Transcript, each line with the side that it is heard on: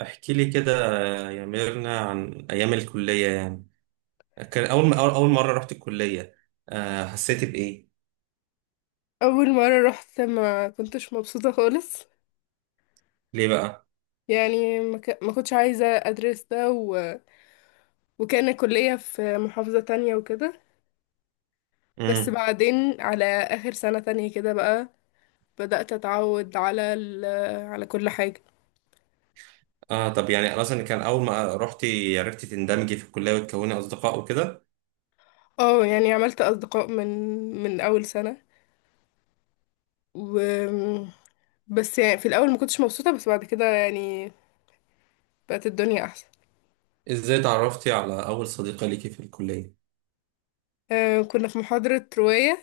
right: احكي لي كده يا ميرنا عن ايام الكليه يعني. كان اول ما أول مره رحت الكليه، آه، حسيت بايه؟
left: اول مره رحت ما كنتش مبسوطه خالص.
right: ليه بقى؟
left: يعني ما كنتش عايزه ادرس ده وكان الكليه في محافظه تانية وكده. بس
right: امم.
left: بعدين على اخر سنه تانية كده بقى بدات اتعود على كل حاجه.
right: اه طب يعني اصلا كان اول ما رحتي عرفتي تندمجي في الكليه وتكوني اصدقاء وكده؟
left: اه، يعني عملت اصدقاء من اول سنه، و بس يعني في الاول ما كنتش مبسوطه، بس بعد كده يعني بقت الدنيا احسن.
right: ازاي تعرفتي على اول صديقه ليكي في الكليه؟
left: آه، كنا في محاضره روايه،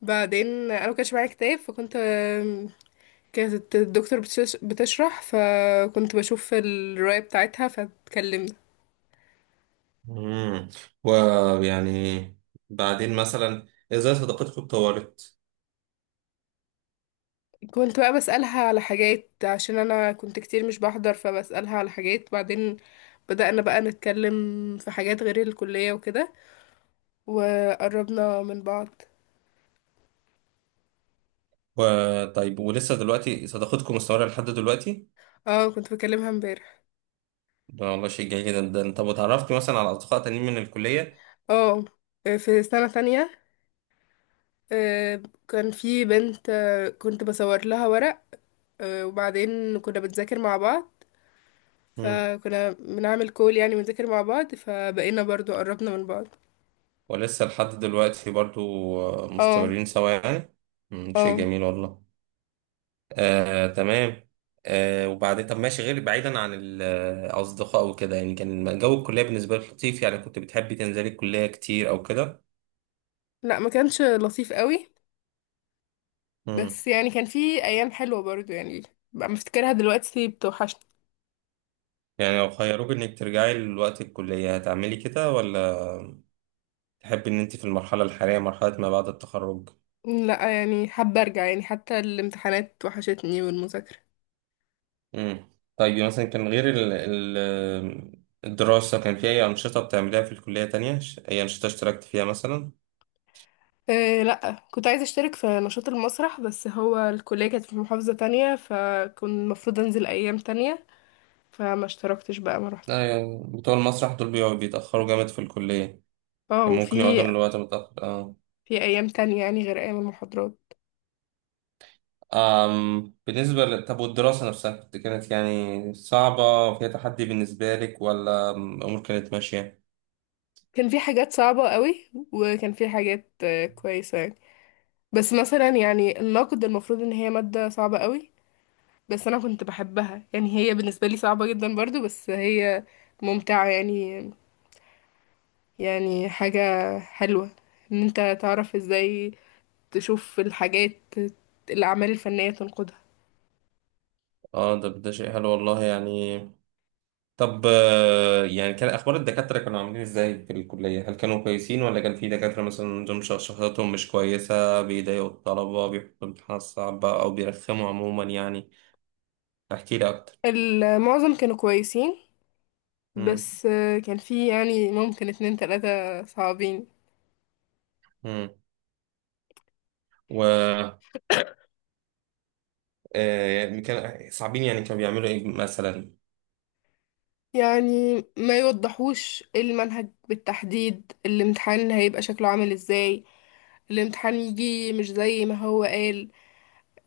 left: بعدين انا ما كانش معايا كتاب، كانت الدكتور بتشرح فكنت بشوف الرواية بتاعتها فاتكلمنا.
right: امم. ويعني بعدين مثلا ازاي صداقتكم اتطورت؟
left: كنت بقى بسألها على حاجات عشان أنا كنت كتير مش بحضر، فبسألها على حاجات، بعدين بدأنا بقى نتكلم في حاجات غير الكلية وكده، وقربنا من بعض.
right: وطيب، ولسه دلوقتي صداقتكم مستمره لحد دلوقتي؟
left: اه، كنت بكلمها امبارح.
right: ده والله شيء جميل جدا. ده انت اتعرفت مثلا على اصدقاء تانيين من الكليه؟
left: اه، في سنة تانية، آه، كان في بنت، كنت بصور لها ورق، وبعدين كنا بنذاكر مع بعض، فكنا بنعمل كول يعني، ونذاكر مع بعض فبقينا برضو قربنا من بعض.
right: ولسه لحد دلوقتي برضو؟ آه،
left: اه،
right: مستمرين سوا يعني. مم، شيء
left: اه،
right: جميل والله. آه تمام. آه وبعدين طب ماشي، غير بعيدا عن الأصدقاء وكده، يعني كان جو الكلية بالنسبة لك لطيف؟ يعني كنت بتحبي تنزلي الكلية كتير أو كده؟
left: لا ما كانش لطيف قوي.
right: مم.
left: بس يعني كان في ايام حلوه برضو يعني، بقى مفتكرها دلوقتي بتوحشني.
right: يعني لو خيروك إنك ترجعي لوقت الكلية هتعملي كده ولا تحبي إن أنت في المرحلة الحالية، مرحلة ما بعد التخرج؟
left: لا، يعني حابه ارجع، يعني حتى الامتحانات وحشتني والمذاكره.
right: امم. طيب مثلا كان غير الدراسة كان في أي أنشطة بتعمليها في الكلية تانية؟ أي أنشطة اشتركت فيها مثلا؟
left: أه لا، كنت عايزه اشترك في نشاط المسرح، بس هو الكليه كانت في محافظه تانية فكنت المفروض انزل ايام تانية، فما اشتركتش بقى، ما روحتش.
right: لا يعني بتوع المسرح دول بيتأخروا جامد في الكلية.
left: اه،
right: يعني ممكن يقعدوا للوقت متأخر، اه.
left: في ايام تانية يعني غير ايام المحاضرات.
right: بالنسبة طب والدراسة نفسها، كانت يعني صعبة، فيها تحدي بالنسبة لك، ولا الأمور كانت ماشية؟
left: كان في حاجات صعبة قوي، وكان في حاجات كويسة يعني. بس مثلا يعني النقد المفروض ان هي مادة صعبة قوي، بس انا كنت بحبها يعني، هي بالنسبة لي صعبة جدا برضو بس هي ممتعة يعني. يعني حاجة حلوة ان انت تعرف ازاي تشوف الحاجات، الاعمال الفنية تنقدها.
right: اه ده ده شيء حلو والله يعني. طب آه، يعني كان اخبار الدكاتره كانوا عاملين ازاي في الكليه؟ هل كانوا كويسين ولا كان في دكاتره مثلا دول شخصيتهم مش كويسه، بيضايقوا الطلبه، بيحطوا امتحانات صعبه او بيرخموا عموما يعني؟ احكي لي اكتر.
left: المعظم كانوا كويسين.
right: امم.
left: بس كان في يعني ممكن اتنين تلاتة صعبين.
right: امم. و آه، يعني كان صعبين، يعني كانوا بيعملوا ايه مثلا؟
left: يعني ما يوضحوش المنهج بالتحديد، الامتحان هيبقى شكله عامل ازاي، الامتحان يجي مش زي ما هو قال،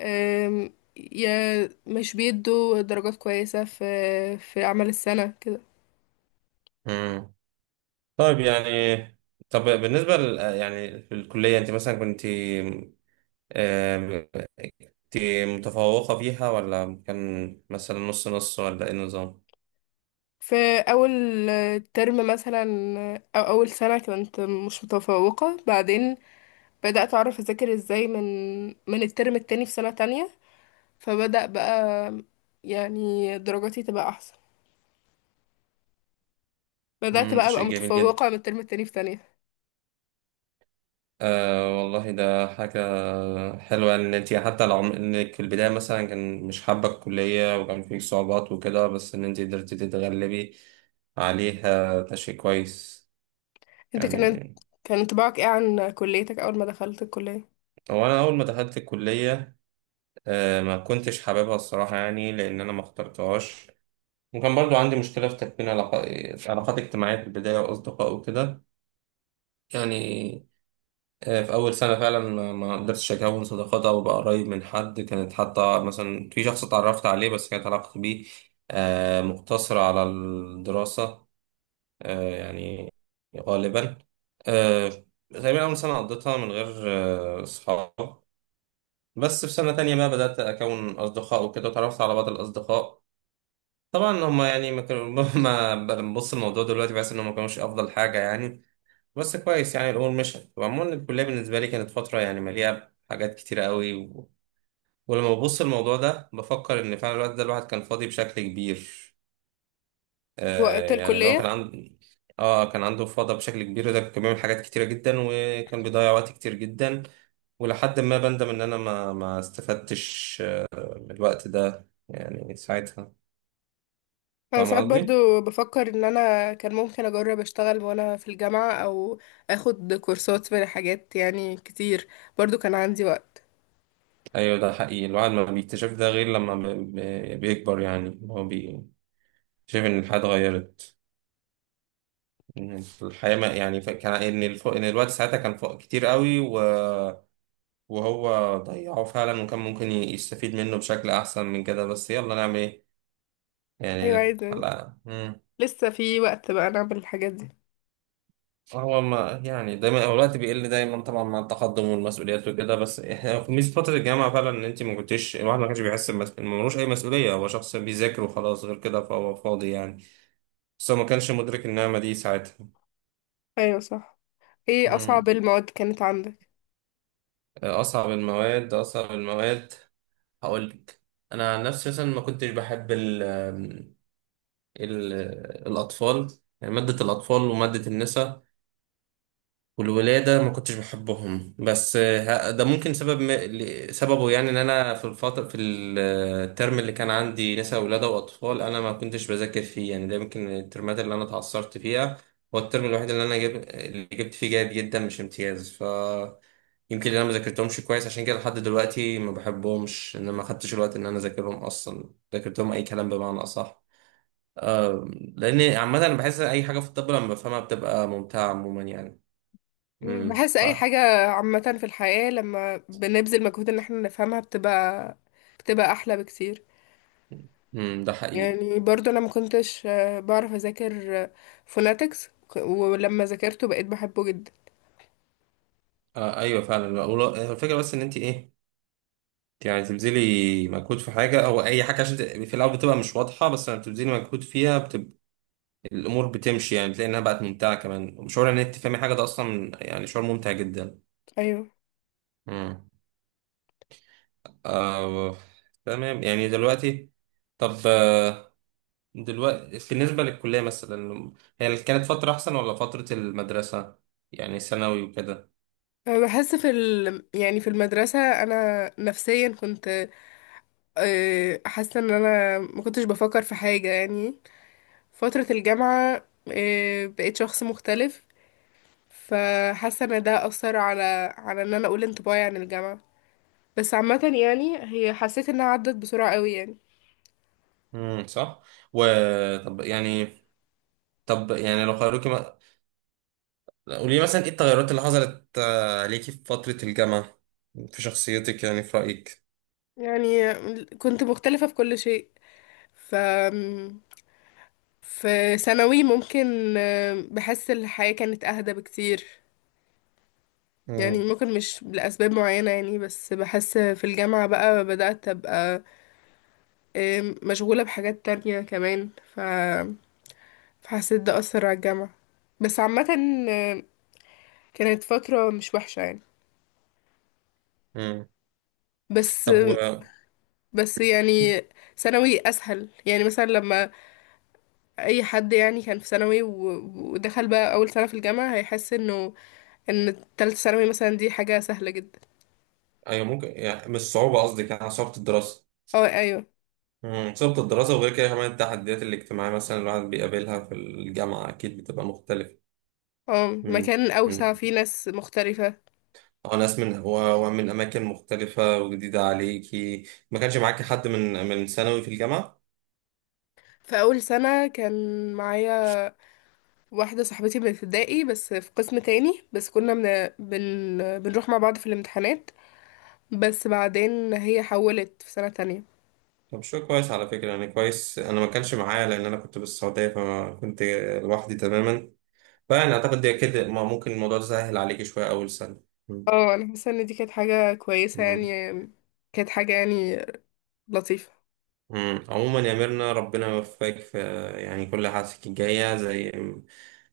left: أم، يا مش بيدوا درجات كويسة في أعمال السنة كده.
right: امم. طيب يعني طب بالنسبه يعني في الكليه انت مثلا كنت آه، كنت متفوقه فيها، ولا كان مثلا نص نص، ولا ايه النظام؟
left: في أول ترم مثلا، أو أول سنة كنت مش متفوقة، بعدين بدأت أعرف أذاكر ازاي من الترم التاني في سنة تانية، فبدأ بقى يعني درجاتي تبقى أحسن، بدأت
right: امم،
left: بقى
right: ده
left: أبقى
right: شيء جميل جدا.
left: متفوقة من الترم التاني في تانية.
right: آه والله ده حاجة حلوة إن أنت حتى لو إنك في البداية مثلا كان مش حابة الكلية وكان فيك صعوبات وكده، بس إن أنت قدرتي تتغلبي عليها، ده شيء كويس
left: انت
right: يعني.
left: كان انطباعك ايه عن كليتك أول ما دخلت الكلية؟
right: هو أنا أول ما دخلت الكلية آه ما كنتش حاببها الصراحة، يعني لأن أنا ما اخترتهاش، وكان برضو عندي مشكلة في تكوين علاقات اجتماعية في البداية وأصدقاء وكده يعني. آه، في أول سنة فعلا ما قدرتش أكون صداقات أو أبقى قريب من حد. كانت حتى مثلا في شخص اتعرفت عليه، بس كانت علاقتي بيه آه، مقتصرة على الدراسة. آه، يعني غالبا آه، تقريبا أول سنة قضيتها من غير آه، أصحاب. بس في سنة تانية بقى بدأت أكون أصدقاء وكده، وتعرفت على بعض الأصدقاء. طبعا هما يعني ما كانوا ما ببص الموضوع دلوقتي بحس إنهم ما كانوش أفضل حاجة يعني. بس كويس يعني الامور مشت، وعموما الكليه بالنسبه لي كانت فتره يعني مليئه بحاجات كتيره قوي و... ولما ببص الموضوع ده بفكر ان فعلا الوقت ده الواحد كان فاضي بشكل كبير. آه
left: وقت
right: يعني لو كان
left: الكلية،
right: عنده، اه كان عنده فضا بشكل كبير، ده كان بيعمل حاجات كتيره جدا وكان بيضيع وقت كتير جدا. ولحد ما بندم ان انا ما استفدتش آه، من الوقت ده يعني ساعتها.
left: أنا
right: فاهم
left: ساعات
right: قصدي؟
left: برضو بفكر إن أنا كان ممكن أجرب أشتغل وأنا في الجامعة، أو أخد كورسات في حاجات يعني كتير، برضو كان عندي وقت.
right: ايوه ده حقيقي. الواحد ما بيكتشف ده غير لما بيكبر، يعني هو بيكتشف ان الحياه اتغيرت. إن الحياة ما يعني كان إن إن الوقت ساعتها كان فوق كتير قوي و... وهو ضيعه فعلا، وكان ممكن يستفيد منه بشكل أحسن من كده، بس يلا نعمل إيه يعني.
left: أيوة عايزة،
right: لا مم.
left: لسه في وقت بقى نعمل الحاجات دي.
right: هو ما يعني دايما هو الوقت بيقل دايما طبعا مع التقدم والمسؤوليات وكده، بس ميزة فترة الجامعة فعلا إن أنت ما كنتش، الواحد ما كانش بيحس إن ملوش أي مسؤولية، هو شخص بيذاكر وخلاص غير كده، فهو فاضي يعني. بس هو ما كانش مدرك النعمة دي ساعتها.
left: أيوة صح. ايه أصعب
right: مم.
left: المواد كانت عندك؟
right: أصعب المواد هقول لك. انا عن نفسي مثلا ما كنتش بحب ال ال الاطفال يعني ماده الاطفال وماده النساء والولادة ما كنتش بحبهم. بس آه، ده ممكن سبب سببه يعني ان انا في الفترة في آه، الترم اللي كان عندي نساء ولادة واطفال انا ما كنتش بذاكر فيه يعني. ده يمكن الترمات اللي انا اتعثرت فيها. هو الترم الوحيد اللي انا اللي جبت فيه جيد جدا مش امتياز، ف يمكن انا ما ذاكرتهمش كويس عشان كده لحد دلوقتي ما بحبهمش، ان أنا ما خدتش الوقت ان انا اذاكرهم اصلا، ذاكرتهم اي كلام بمعنى اصح. لان عامة انا بحس اي حاجة في الطب لما بفهمها بتبقى ممتعة عموما يعني. امم.
left: بحس أي حاجة عامة في الحياة لما بنبذل مجهود إن احنا نفهمها بتبقى أحلى بكتير.
right: ده حقيقي.
left: يعني برضو انا ما كنتش بعرف اذاكر فوناتكس، ولما ذاكرته بقيت بحبه جدا.
right: آه ايوه فعلا والله، هو الفكره بس ان انت ايه، انت يعني تبذلي مجهود في حاجه او اي حاجه عشان في الاول بتبقى مش واضحه، بس لما بتبذلي مجهود فيها بتبقى الامور بتمشي، يعني بتلاقي انها بقت ممتعه كمان. وشعور ان انت تفهمي حاجه ده اصلا يعني شعور ممتع جدا.
left: ايوه.
right: امم. آه تمام. يعني دلوقتي طب آه، دلوقتي بالنسبه للكليه مثلا، هي كانت فتره احسن ولا فتره المدرسه، يعني ثانوي وكده؟
left: أنا بحس يعني في المدرسة انا نفسيا كنت حاسة ان انا ما كنتش بفكر في حاجة يعني. فترة الجامعة بقيت شخص مختلف، فحاسة ان ده اثر على ان انا اقول انطباعي عن الجامعة. بس عامة يعني هي حسيت انها عدت بسرعة قوي يعني.
right: صح. وطب يعني طب يعني لو خيروكي قولي مثلا ايه التغيرات اللي حصلت آه، عليكي في فترة الجامعة في شخصيتك يعني في رأيك؟
left: يعني كنت مختلفة في كل شيء، ف في ثانوي ممكن بحس الحياة كانت أهدى بكتير يعني،
right: مم.
left: ممكن مش لأسباب معينة يعني. بس بحس في الجامعة بقى بدأت أبقى مشغولة بحاجات تانية كمان، فحسيت ده أثر على الجامعة. بس عامة آه، كانت فترة مش وحشة يعني.
right: مم.
left: بس
right: طب و
left: بس يعني ثانوي أسهل، يعني مثلا لما أي حد يعني كان في ثانوي ودخل بقى أول سنة في الجامعة هيحس إنه إن تالتة ثانوي مثلا دي حاجة سهلة جدا.
right: ايوه ممكن، يعني مش صعوبة، قصدك يعني صعوبة الدراسة؟
left: اه ايوه.
right: مم. صعوبة الدراسة وغير كده كمان التحديات الاجتماعية مثلا الواحد بيقابلها في الجامعة أكيد بتبقى مختلفة.
left: اه،
right: مم.
left: مكان أوسع فيه
right: مم.
left: ناس مختلفة.
right: وناس ومن أماكن مختلفة وجديدة عليكي. ما كانش معاكي حد من ثانوي في الجامعة؟
left: في أول سنة كان معايا واحدة صاحبتي من ابتدائي، بس في قسم تاني، بس كنا بنروح مع بعض في الامتحانات، بس بعدين هي حولت في سنة تانية.
right: طب شو كويس على فكرة، يعني كويس. أنا ما كانش معايا، لأن أنا كنت في السعودية، فكنت لوحدي تماما. فأنا أعتقد ده كده ما ممكن الموضوع ده سهل عليك شوية أول سنة. مم.
left: اه، أنا حاسة إن دي كانت حاجة كويسة يعني،
right: مم.
left: كانت حاجة يعني لطيفة.
right: مم. عموما يا ميرنا ربنا يوفقك في يعني كل حاجتك الجاية زي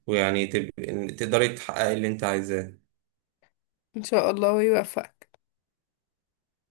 right: ويعني تقدري تحققي اللي أنت عايزاه.
left: إن شاء الله يوفقك.